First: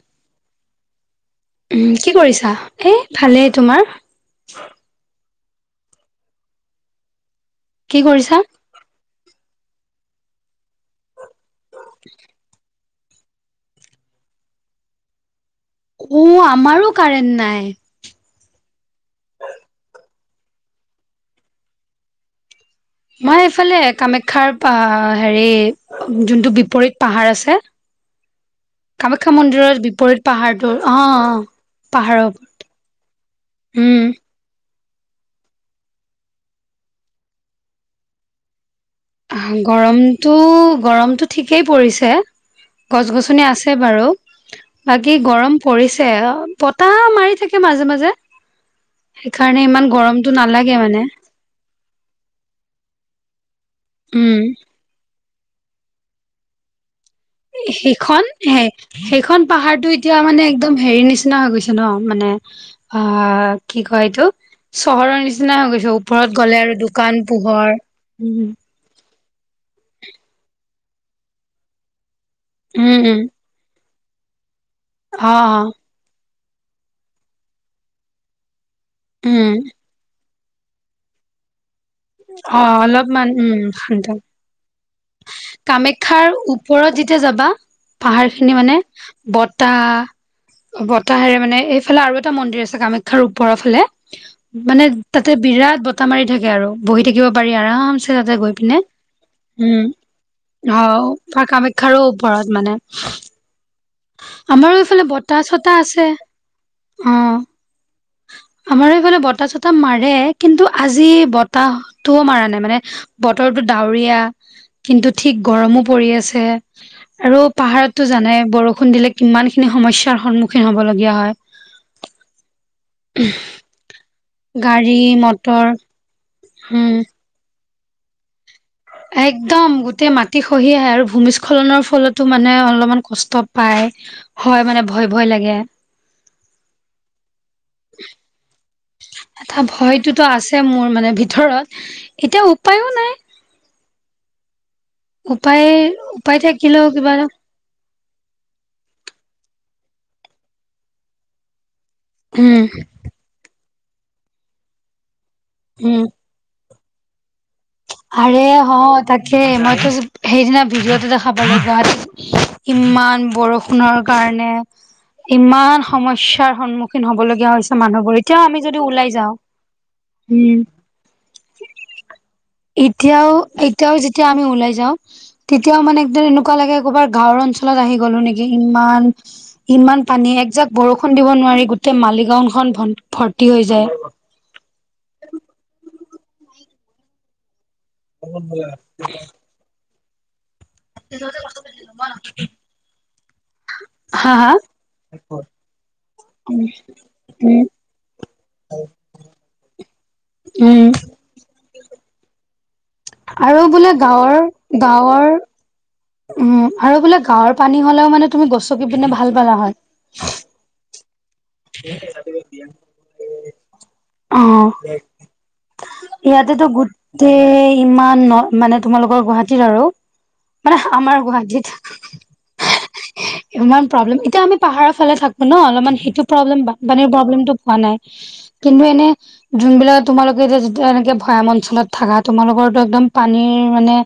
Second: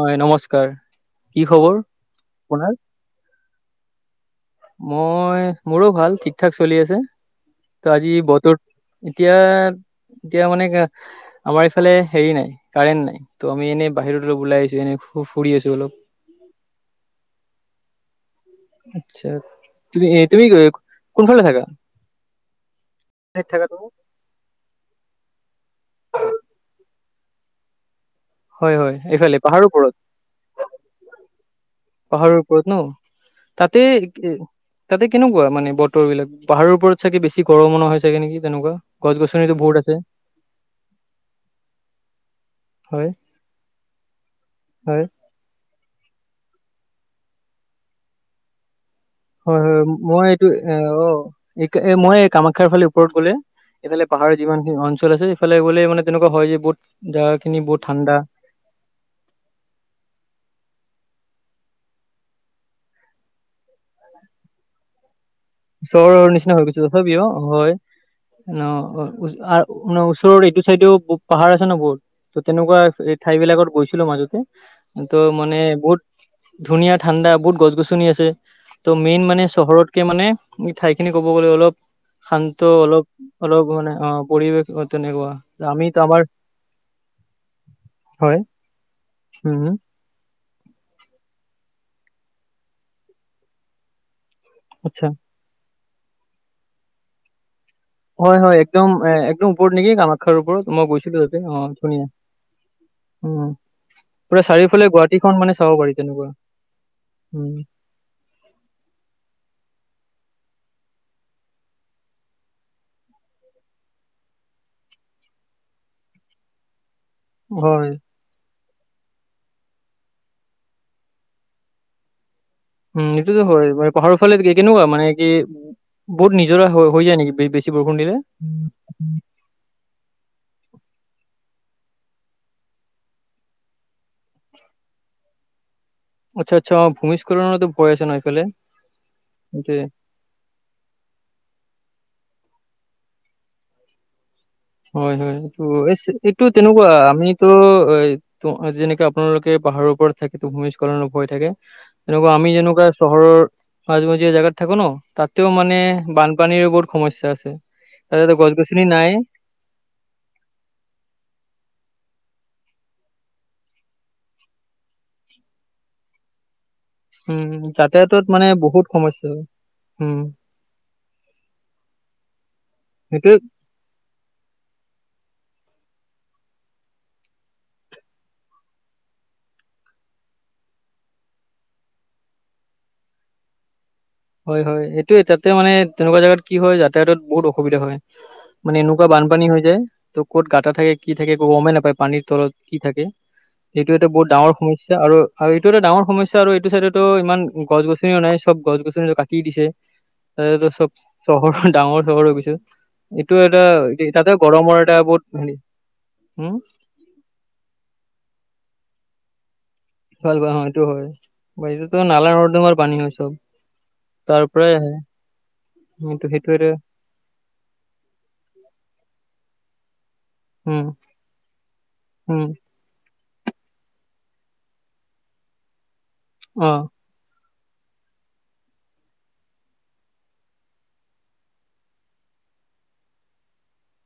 হয় নমস্কাৰ কি খবৰ কি কৰিছা আপোনাৰ? এই ভালেই তোমাৰ মই মোৰো ভাল ঠিক ঠাক চলি আছে তো কি আজি কৰিছা? বতৰ এতিয়া এতিয়া মানে আমাৰ ইফালে হেৰি নাই কাৰেণ্ট নাই তো আমি এনে বাহিৰত অলপ ওলাই আছো এনেই ফুৰি আছো অলপ অ' আমাৰো কাৰেণ্ট নাই আচ্ছা তুমি তুমি কোনফালে থাকা মই ঠাইত থাকা এইফালে তুমি? কামাখ্যাৰ হেৰি যোনটো বিপৰীত পাহাৰ আছে হয় হয় কামাখ্যা এইফালে পাহাৰৰ মন্দিৰৰ ওপৰত বিপৰীত পাহাৰটোৰ অ' পাহাৰৰ ওপৰত ন তাতে তাতে কেনেকুৱা মানে বতৰ বিলাক পাহাৰৰ ওপৰত চাগে বেছি গৰম মনা হৈাগ নেকি তেনেকুৱা গছ গছনিতো বহুত আছে গৰমতটো গৰমতটো ঠিকেই পৰিছে। হয় গছ-গছনি আছে বাৰু হয়। বাকী গৰম পৰিছে বতাহ মাৰি থাকে মাজে, মাজে। হয় সেইকাৰণে হয় ইমান মই গৰমটো এইটো এ নালাগে মানে। অ মই এই কামাখ্যা ফালে ওপৰত গ'লে, সেইফালে পাহাৰত উম। যিমান খিনি অঞ্চল আছে। ফালে এইলে মানে তেনেকুৱা হয় যে বহুত যে সেইখন। সেইখন পাহাৰ এতিয়া হেৰি নিচিনা হৈ গৈছে ন, মানে অ', কি কয় এইটো চহৰৰ নিচিনা। হৈ গৈছে চহৰৰ ওপৰত নিচিনা গ'লে হৈ আৰু গৈছে দোকান তথাপিও অ', পোহৰ হয়। উম মানাৰ ওচৰৰ এইটো চাইডেও পাহাৰ আছে ন বহুত ত তেনেকুৱা উম উম ঠাই বিলাকত গৈছো। মাজতে তো অ মানে অ বহুত ধুনীয়া ঠাণ্ডা বহুত গছ গছনি আছে। ত' মেইন মানে উম চহৰতকে মানে ঠাইখিনি ক'ব গ'লে অলপ। শান্ত অ অলপ, অলপমান উম অলপ মানে শান্ত অ পৰিৱেশ তেনেকুৱা। আমি তো আমাৰ কামাখ্যাৰ ওপৰত যেতিয়া যাবা পাহাৰ হয় খিনি মানে উম বতাহ। বতাহেৰে মানে এইফালে আৰু এটা মন্দিৰ আছে কামাখ্যাৰ ওপৰৰ ফালে। মানে আচ্ছা তাতে বিৰাট বতাহ মাৰি থাকে আৰু বহি থাকিব পাৰি আৰাম। হয়, হয় একদম, একদম। ওপৰত নেকি কামাখ্যাৰ ওপৰত অ মই গৈছিলো তাতে অ', কামাখ্যাৰো ধুনীয়া ওপৰত মানে উম। পুৰা আমাৰো চাৰিওফালে এইফালে গুৱাহাটীখন বতাহ মানে। চতাহ আছে আমাৰ এইফালে বতাহ চতাহ মাৰে কিন্তু আজি বতাহটোও মাৰ নাই মানে। বতৰটো ডাৱৰীয়া কিন্তু ঠিক গৰমো পৰি আছে। আৰু হয়। পাহাৰত টো জানে বৰষুণ। বৰষুণ দিলে কিমান খিনি সমস্যাৰ সন্মুখীন হ'বলগীয়া হয়। উম, এইটোতো হয় পাহাৰৰ ফালে কেনেকুৱা গাড়ী মানে কি মটৰ বহুত নিজৰা হৈ উম যায় নে বেছি। বেছি বৰষুণ দিলে। একদম গোটেই মাটি খহি আহে আৰু মানে ভূমিস্খলন ৰ ফলতো মানে অলপ মান কষ্ট পাই। হয়, মানে ভয়, ভয় লাগে। আচ্ছা, আচ্ছা ভূমিস্খলনৰতো ভয় আছে ন এইফালে। তটো আছে মোৰ মানে ভিতৰত এতিয়া উপায়ো নাই। হয়, হয় এইটো, উপায় উপায় এইটো থাকিলেও তেনেকুৱা কিবা আমি ত' যেনেকে আপোনালোকে পাহাৰৰ ওপৰত থাকে ভূমিস্খলন অ', ভয় থাকে। তেনেকুৱা আমি উম যেনেকুৱা চহৰৰ মাজ মাজিয় জেগগাত থাকো ন তাত। ও মানে উম বানপানীৰো বহুত সমস্যা আছে। তাতেতো আৰে গছ হ গছনি নাই তাকে মইতো। সেইদিনা ভিডিঅ'টো দেখা পালো গাত ইমান বৰষুণৰ কাৰণে। ইমান সমস্যাৰ সন্মুখীন। সিন হ'ব উম লগগীয়া হৈছে মানুহবোৰ যাতায়াতত এতিয়াও মানে আমি যদি বহুত ওলাই সমস্যা যাওঁ, হয় উম। এতিয়াও, সেইটোৱে এতিয়াও যেতিয়া আমি ওলাই যাওঁ। তেতিয়াও মানে একদম এনেকুৱা লাগে ক'ৰবাৰ গাঁৱৰ অঞ্চলত আহি গলো নেকি ইমান। ইমান পানী একজাক বৰষুণ দিব নোৱাৰি গোটেই মালিগওনখনন ভৰ্তি হৈ যায়। হয়, হয় এইটোয় এ তাতে মানে তেনেকুৱা জোগাত কি হয় যাতায়াতত বহুত অসুবিধা হয়। মানে এনেকুৱা বানপানী হৈ যায়। ত' ক'ত গাটা থাকে কি থাকে গমেই নাপায় পানীৰ তলত কি থাকে। এইটো এটা বহুত হা ডাঙৰ হা সমস্যয়া আৰু এইটো এটা ডাঙৰ সমস্যা আৰু এইটো চাইডতো ইমান উম গছ-গছনি। সেই কাৰণে নাই চব গছ গছনি কাটি দিছে তাৰতো উম চ'ব চহৰ ডাঙৰ চহৰ হৈ গৈছ। এইটো আৰু এটা বোলে গাঁৱৰ তাতে গৰমৰ এটা গাঁৱৰ বহুত হেৰি। উম, আৰু বুলে গাওঁৰ পানী হলেওঁ তুমি মানে গচকি পিনে ভাল পালা হয়। ভাল ব হয় এইটো হয়। বা এইটোতো নালা নৰ্দমাৰ পানী হৈছে, অ তাৰপৰাই আহে। টো, সেইটোৱে টো। দেই ইমান ন' মানে তোমালোকৰ গুৱাহাটীত আৰু। মানে উম আমাৰ উম গুৱাহাটীত ইমান প্ৰব্লেম এতিয়া আমি পাহাৰৰ ফালে থাকো ন অলপমান সেইটো প্ৰব্লেম অ বানপানীৰ প্ৰব্লেমটো পোৱা নাই। কিন্তু এনে যোনবিলাক তোমালোকে এতিয়া যেতিয়া এনেকে ভৈয়াম অঞ্চলত থাকা তোমালোকৰো একদম পানীৰ মানে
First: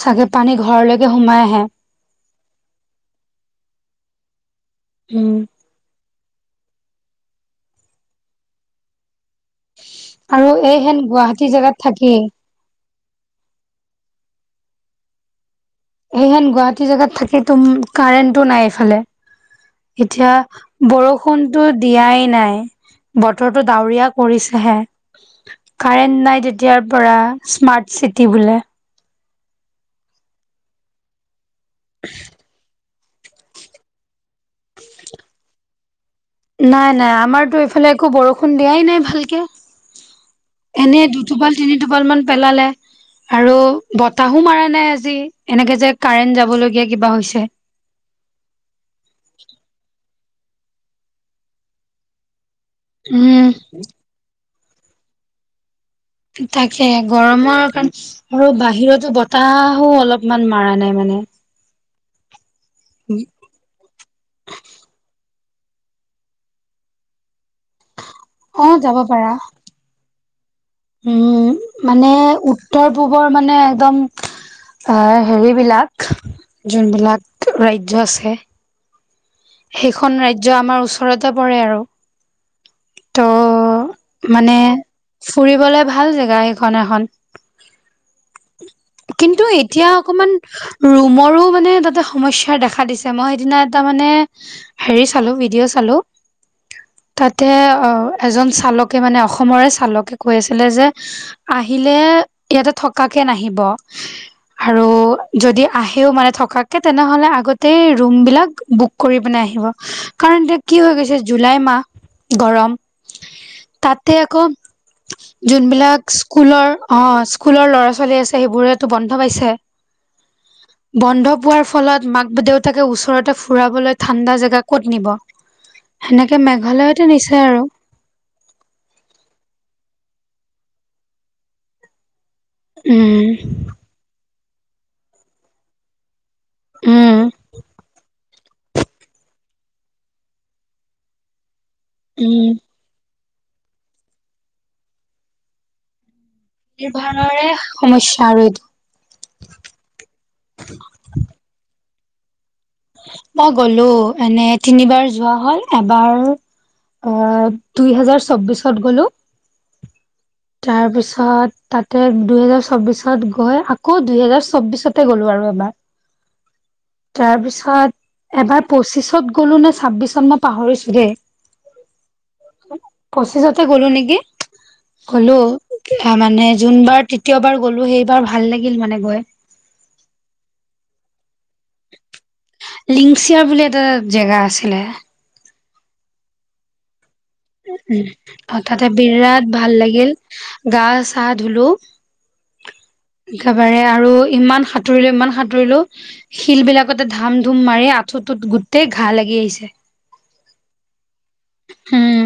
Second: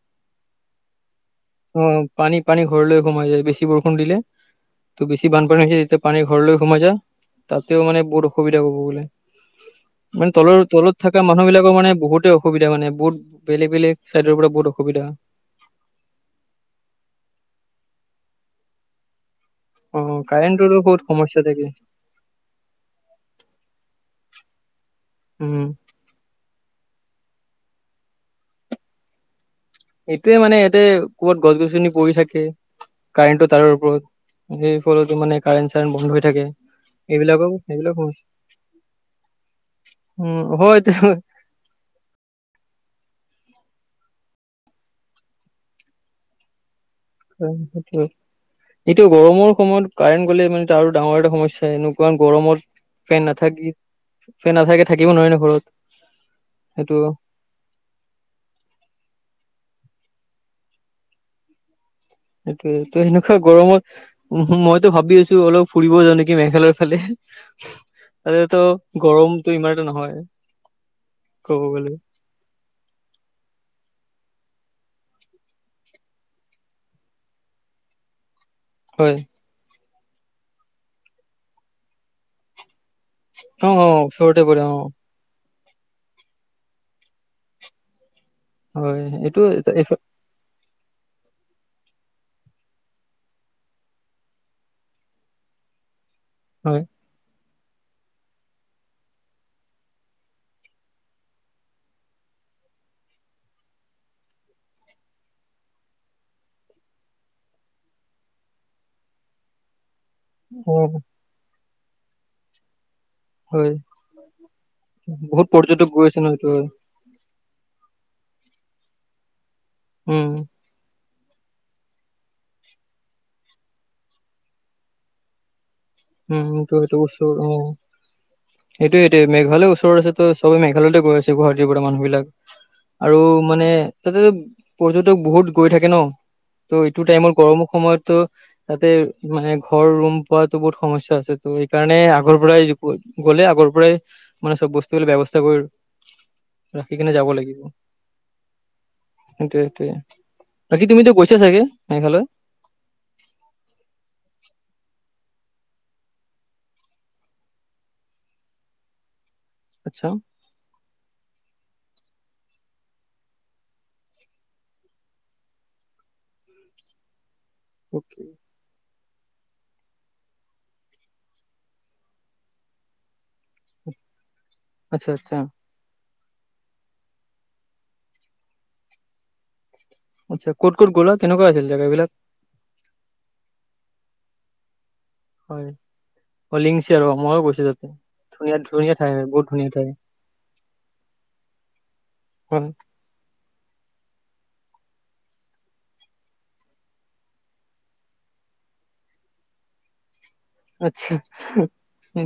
চাগে পানী ঘৰলৈকে সোমাই আহে। অ, পানী, পানী ঘৰলৈ সোমাই যায় বেছি বৰষুণ দিলে ত' বেছি উম বানপানী হৈছে তেতিয়া পানী ঘৰলৈ সোমাই যা তাতেও মানে বহুত অসুবিধা হ'ব বোলে। মানে আৰু তলৰ, এই তলত হেন থকা মানুহ গুৱাহাটী জেগাত বিলাকৰ মানে থাকি বহুতেও অসুবিধা মানে বহুত বেলেগ, বেলেগ চাইডৰ পৰা বহুত অসুবিধা সেনেহেন গুৱাহাটী জেগাত থাকে তো কাৰেণ্টটো নাই এইফালে। অ এতিয়া কাৰেণ্টৰো বহুত সমস্যা থাকে বৰষুণতো দিয়াই নাই। বতৰটো ডাৱৰীয়া কৰিছেহে। উম। কাৰেণ্ট নাই তেতিয়াৰ পৰা স্মাৰ্ট চিটি বোলে। এইটোৱে মানে ইয়াতে ক'বাত গছ-গছনি পৰি থাকে। কাৰেণ্টটো তাৰৰ ওপৰত সেই ফলতো মানে কাৰেণ্ট, চাৰেণ্ট বন্ধ হৈ থাকে নাই নাই এইবিলাকো, আমাৰতো এইফালে এইবিলাক একো বৰষুণ দিয়াই নাই ভালকে উম, হয় তে এনে দুটোপাল তিনি টোপাল মান পেলালে। আৰু বতাহো মাৰা নাই আজি এনেকে যে কাৰেন্ট যাবলগীয়া কিবা হৈছে উম, সেইটো। এইটো গৰমৰ সময়ত কাৰেণ্ট গ'লে মানে ত, আৰু ডাঙৰ এটা সমস্যা এনেকুৱা গৰমত। ফেন উম নাথাকি, ফেন নাথাকে থাকিব নোৱাৰি ন ঘৰত। তাকে সেইটো গৰমৰ কাৰণে আৰু বাহিৰতো বতাহো অলপমান মৰা নাই মানে। সেইটোয়ে তো সেনেকুৱা গৰমত উম, মইতো ভাবি আছো অলপ ফুৰিব যান নেকি মেঘালয়ৰ ফালে। তাতে, তো অ যাব পাৰা গৰমতটো ইমানটা নহয়। উম, ক'ব গ'লে মানে উত্তৰ পূৱৰ মানে একদম আহ হেৰিবিলাক যোনবিলাক ৰাজ্য আছে। হয়। সেইখন ৰাজ্য আমাৰ ওচৰতে পৰে আৰু। অ অ ত' ওচৰতে মানে পৰে অ ফুৰিবলে ভাল জেগা সেইখন এখন। হয় এইটো কিন্তু এতিয়া অকমান ৰুমৰো মানে তাতে সমস্যাৰ দেখা দিছে মই সেইদিনা এটা মানে হেৰি চালো, ভিডিঅ' চালো। হয়। তাতে অ, এজন চালকে মানে অসমৰে চালকে কৈ আছিলে যে আহিলে ইয়াতে থকাকে নাহিব আৰু। যদি আহে মানে থকাকে তেনেহলে আগতে ৰুম বিলাক বুক কৰি পিনে আহিব। কাৰণ এতিয়া অ কি হৈ গৈছে জুলাই মাহ গৰম হয় তাতে আকৌ বহুত পৰ্যটক গৈ যোনবিলাক আছে ন এইটো হয় স্কুলৰ অ, স্কুলৰ ল'ৰা-ছোৱালী আছে, সেইবোৰেতটো বন্ধ পাইছে। উম। বন্ধ পোৱাৰ ফলত মাক-দেউতাকে ওচৰতে ফুৰাবলৈ ঠাণ্ডা জেগা ক'ত নিব? সেনেকে উম, সেইটো মেঘালয়তে বস্তু নিছে আৰু উম। সেইটোয়ে এইটো মেঘালয় চৰত আছে চবে মেঘালয়তে গৈছে গুৱাহাটীৰ পৰা মানুহ বিলাক। আৰু উম মানে তাতে পৰ্যটক বহুত গৈ থাকে ন' ত' এইটো উম টাইমত গৰমৰ সময়তো তাতে মানে ঘৰ ৰুম পোৱাতো বহুত সমস্যা আছে। ত সেইকাৰণে আগৰ উম পৰাই গ'লে আগৰ পৰাই মানে চব বস্তুৰ ব্যৱস্থা কৰি ৰাখি কিনে যাব নিৰ্ভাৰণৰে লাগিব সমস্যা আৰু এইটো। সেইটোৱে সেইটোৱে, বাকী তুমি গৈছা চাগে মেঘালয়? মই গ'লো এনে তিনিবাৰ যোৱা হ'ল, এবাৰ অ', দুই হাজাৰ চৌবিশত গ'লো আচ [unintelligible] তাৰ পিছত তাতে দুই হেজাৰ চৌবিশত গৈ আকৌ দুই হেজাৰ চৌবিশত তে গ'লো আৰু এবাৰ। [unintelligible] তাৰ পিছত এবাৰ পঁচিছত গলো নে ছাব্বিছত মই পাহৰিছো দেই। পঁচিছতে গ'লো নেকি! আচ্ছা আচ্ছা গ'লো, মানে যোনবাৰ তৃতীয়বাৰ গ'লো সেইবাৰ ভাল লাগিল মানে গৈ। আচ্ছা, ক'ত ক'ত গ'ল কেনেকুৱা আছিল জেগাবিলাক? লিংচিয়া বুলি এটা জেগা আছিলে হয় অ', লিংচিয়া আৰু ময়ো গৈছোঁ। উ, অ', তাতে বিৰাট ধুনীয়া ভাল ঠাই লাগিল গা চা ধুলো। হল [unintelligible] একেবাৰে আৰু ইমান সাঁতুৰিলো ইমান সাঁতুৰিলো শিল বিলাকতে ধাম ধুম মাৰি আঁঠুটোত গোটেই ঘাঁ লাগি আহিছে। [inaudible] আচ্ছা, উম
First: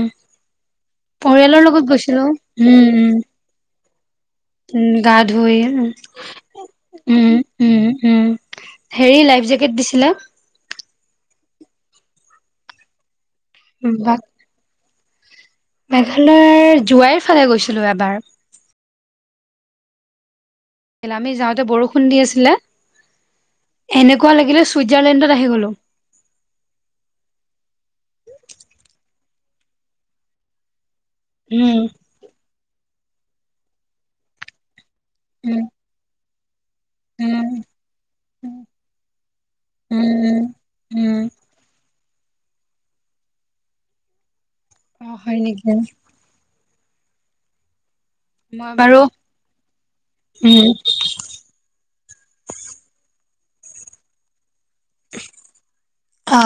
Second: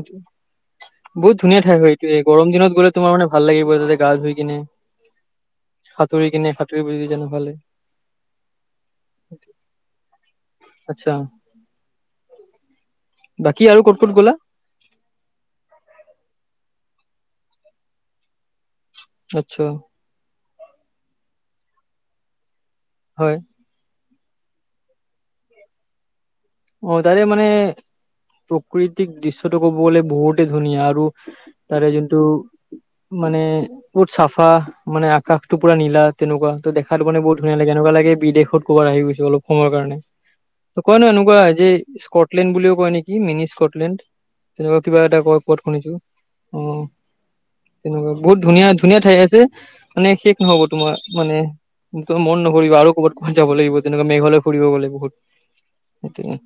বহুত পৰিয়ালৰ ধুনীয়া ঠাই লগত হয় এইটো গৈছিলো উম গৰম দিনত গ'লে তোমাৰ উম মানে ভাল লাগিব তাতে গা ধুই। কিনে উম, গা ধুই সাঁতুৰি কিনে উ, সাঁতুৰিব যদি জানা উম, ভালে উম, উম। হেৰি লাইফ জেকেট দিছিলে। অচ্ছা, বাকি আৰু ক'ত ক'ত গ'লা? মেঘালয় যোৱাইৰ ফালে গৈছিলো এবাৰ। অচ্চা, আচ্ছা। হেনা আমি যাওঁতে বৰষুণ দি আছিলে হয়। এনেকুৱা লাগিলে ছুইজাৰলেণ্ডত আহি গ'লো। অ', তাৰে মানে প্ৰকৃতিক দৃশ্যটো ক'ব গ'লে বহুতে ধুনীয়া আৰু তাৰে উম যোনটো মানে ক'ত চাফা মানে আকাশটো উম পুৰা নীলা তেনেকুৱা। ত' দেখাত মানে বহুত উম ধুনীয়া লাগে, এনেকুৱা লাগে বিদেশত ক'বাত আহি গৈছে অলপ সময়ৰ কাৰণে উম অকমান উম হয় আজি স্কটলেণ্ড বুলিও কয় নেকি মিনি স্কটলেণ্ড। তেনেকুৱা কিবা অ এটা হয় কয় ক'ত নেকি মই শুনিছো, অ' তেনেকুৱা বহুত ধুনীয়া ধুনীয়া বাৰু ঠাই আছে, মানে শেষ নহ'ব উম তোমাৰ। মানে মন নকৰিব আৰু ক'ৰবাত ক'ত যাব লাগিব তেনেকুৱা মেঘালয় ফুৰিব গ'লে লাগিব। সেইটোয়েই। অ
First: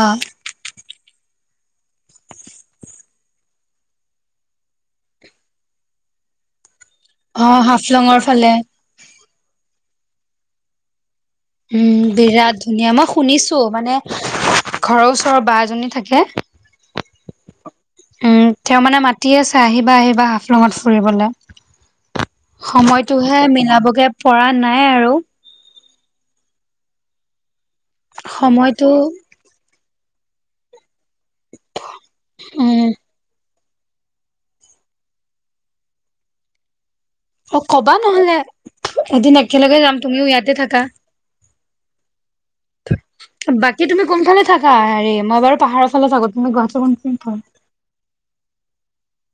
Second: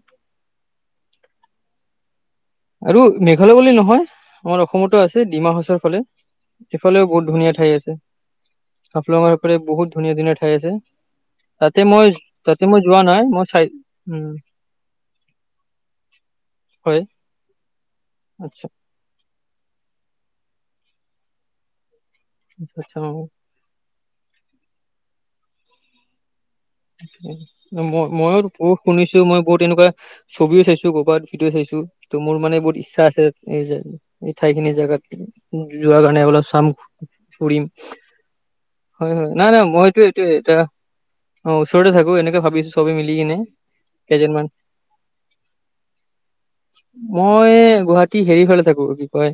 আৰু মেঘালয় বুলি নহয় আমাৰ অসমতো আছে ডিমাহাছাওৰ ফালে। সেফালেও বহুত অ ধুনীয়া ঠাই আছে, হাফলঙৰ ফালে হাফলঙৰফালে বহুত ধুনীয়া ধুনীয়া ঠাই আছে। তাতে উম, মই বিৰাট তাতে ধুনীয়া, যোৱা মই নাই শুনিছো চাই মানে উম ঘৰৰ ওচৰৰ বা এজনী থাকে হয়। উম, আচ্ছা তেওঁ মানে মাতি আছে আহিবা আহিবা হাফলঙত ফুৰিবলে। আচ্ছা অ সময়তোহে মিলাবগে পৰা নাই আৰু। মই ময়ো বহুত সময়তো শুনিছো মই বহুত তেনেকুৱা ছবিও চাইছো। ক'বাত ভিডিঅ' চাইছো, ত' মোৰ মান বহুত উম ইচ্ছা আছে। এই যে এই ঠাইখিনি জেগাত যোৱা কাৰণে অলপ চাম অ ফুৰিম, কবা নহলে হয় হয় এদিন নাই নাই একেলগে যাম মইতো তুমিও এইটোয় ইয়াতে এটা থাকা অ' ওচৰতে থাকো এনেকে ভাবি আছোঁ। বাকী তুমি কোনফালে থাকা হেৰি মই বাৰু পাহাৰৰ ফালে থা, তুমি গুৱাহাটী কোন এ-গুৱাহাট টি হেৰি ফালে থাকো কি কয়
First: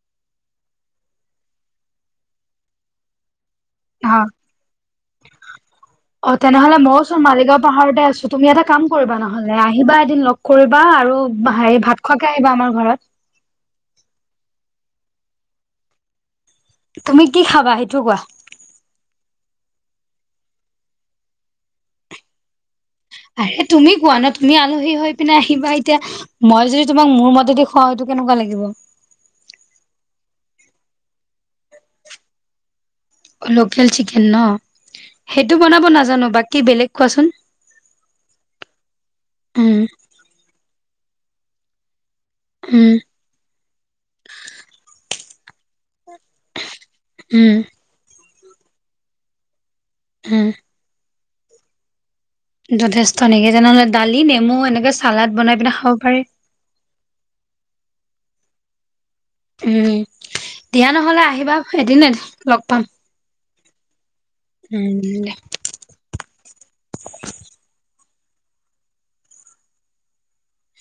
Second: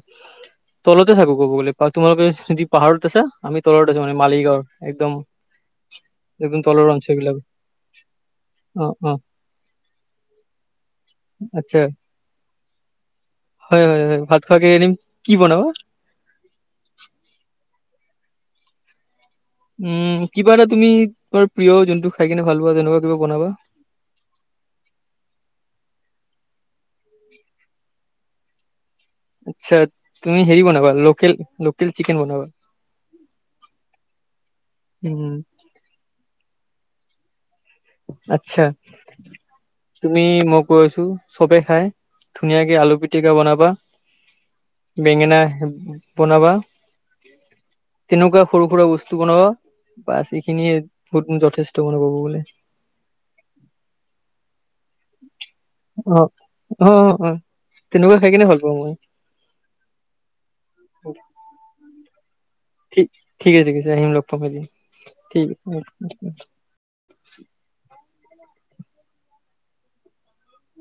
তলতে থাকো ক'ব গলে তোমালোকে যদি পাহাৰত আছা আমি তলত আছো, মানে হা মালিগাঁৱৰ একদম অ' একদম তেনেহলে তলৰ অঞ্চল মইওচোন বিলাক মালিগাঁও পাহাৰতে আছো, তুমি এটা কাম অ অ কৰিবা নহলে আহিবা এদিন লগ কৰিবা আৰু আচ্ছা হেৰি, ভাত খোৱাকে আহিবা আমাৰ ঘৰত। হয়, হয়, হয় ভাত খোৱা কে আনিম কি বনাবা? তুমি কি খাবা, সেইটো কোৱা? উম, কিবা এটা তুমি তোমাৰ প্ৰিয় যোনটো খাই কিনে ভাল পোৱা তেনেকুৱা কিবা বনাবা আৰে, তুমি কোৱা ন তুমি আলহী হৈ পিনে আহিবা এতিয়া মই যদি তোমাক মোৰ মতেদি খুৱাওঁ সেইটো কেনেকুৱা লাগিব। আচ্ছা, তুমি হেৰি বনাবা লোকেল লোকেল চিকেন বনাবা। লোকেল চিকেন ন উম সেইটো বনাব নাজানো বাকী বেলেগ কোৱাচোন। আচ্ছা, উম তুমি মই কৈ আছো চবে খাই। ধুনীয়াকে আলু উম পিটিকা বনাবা, বেঙেনা বনাবা। উম, তেনেকুৱা সৰু-সুৰা বস্তু বনাবা বাছ উম এইখিনিয়ে বহুত যথেষ্ট মন ক'ব গ'লে। যথেষ্ট নেকি তেনেহ'লে দালি, নেমু এনেকে চালাদ বনাই পিনে খাব পাৰি। অ', অ', অ', তেনেকুৱা খাই কেনে ভাল পাওঁ মই। উম, দিয়া নহলে আহিবা এদিন লগ পাম। ঠিক, আছে, ঠিক আছে, আহিম লগ পাম আজি উম দে ঠিক আছে।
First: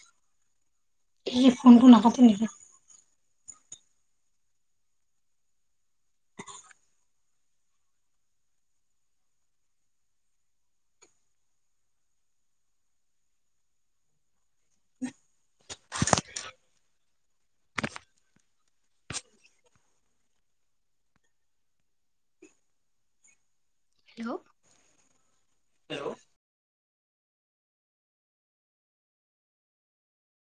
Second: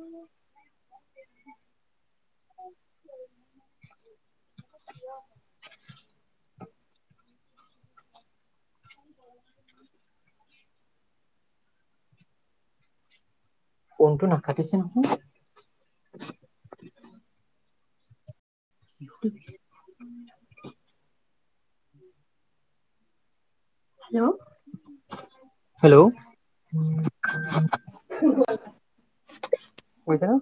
উম' এই ফোনটো নাকাটে নেকি? ফনটো নাকাটিছে নহয়। স [unintelligible] হেল্ল' হেল্ল' কৈছে ন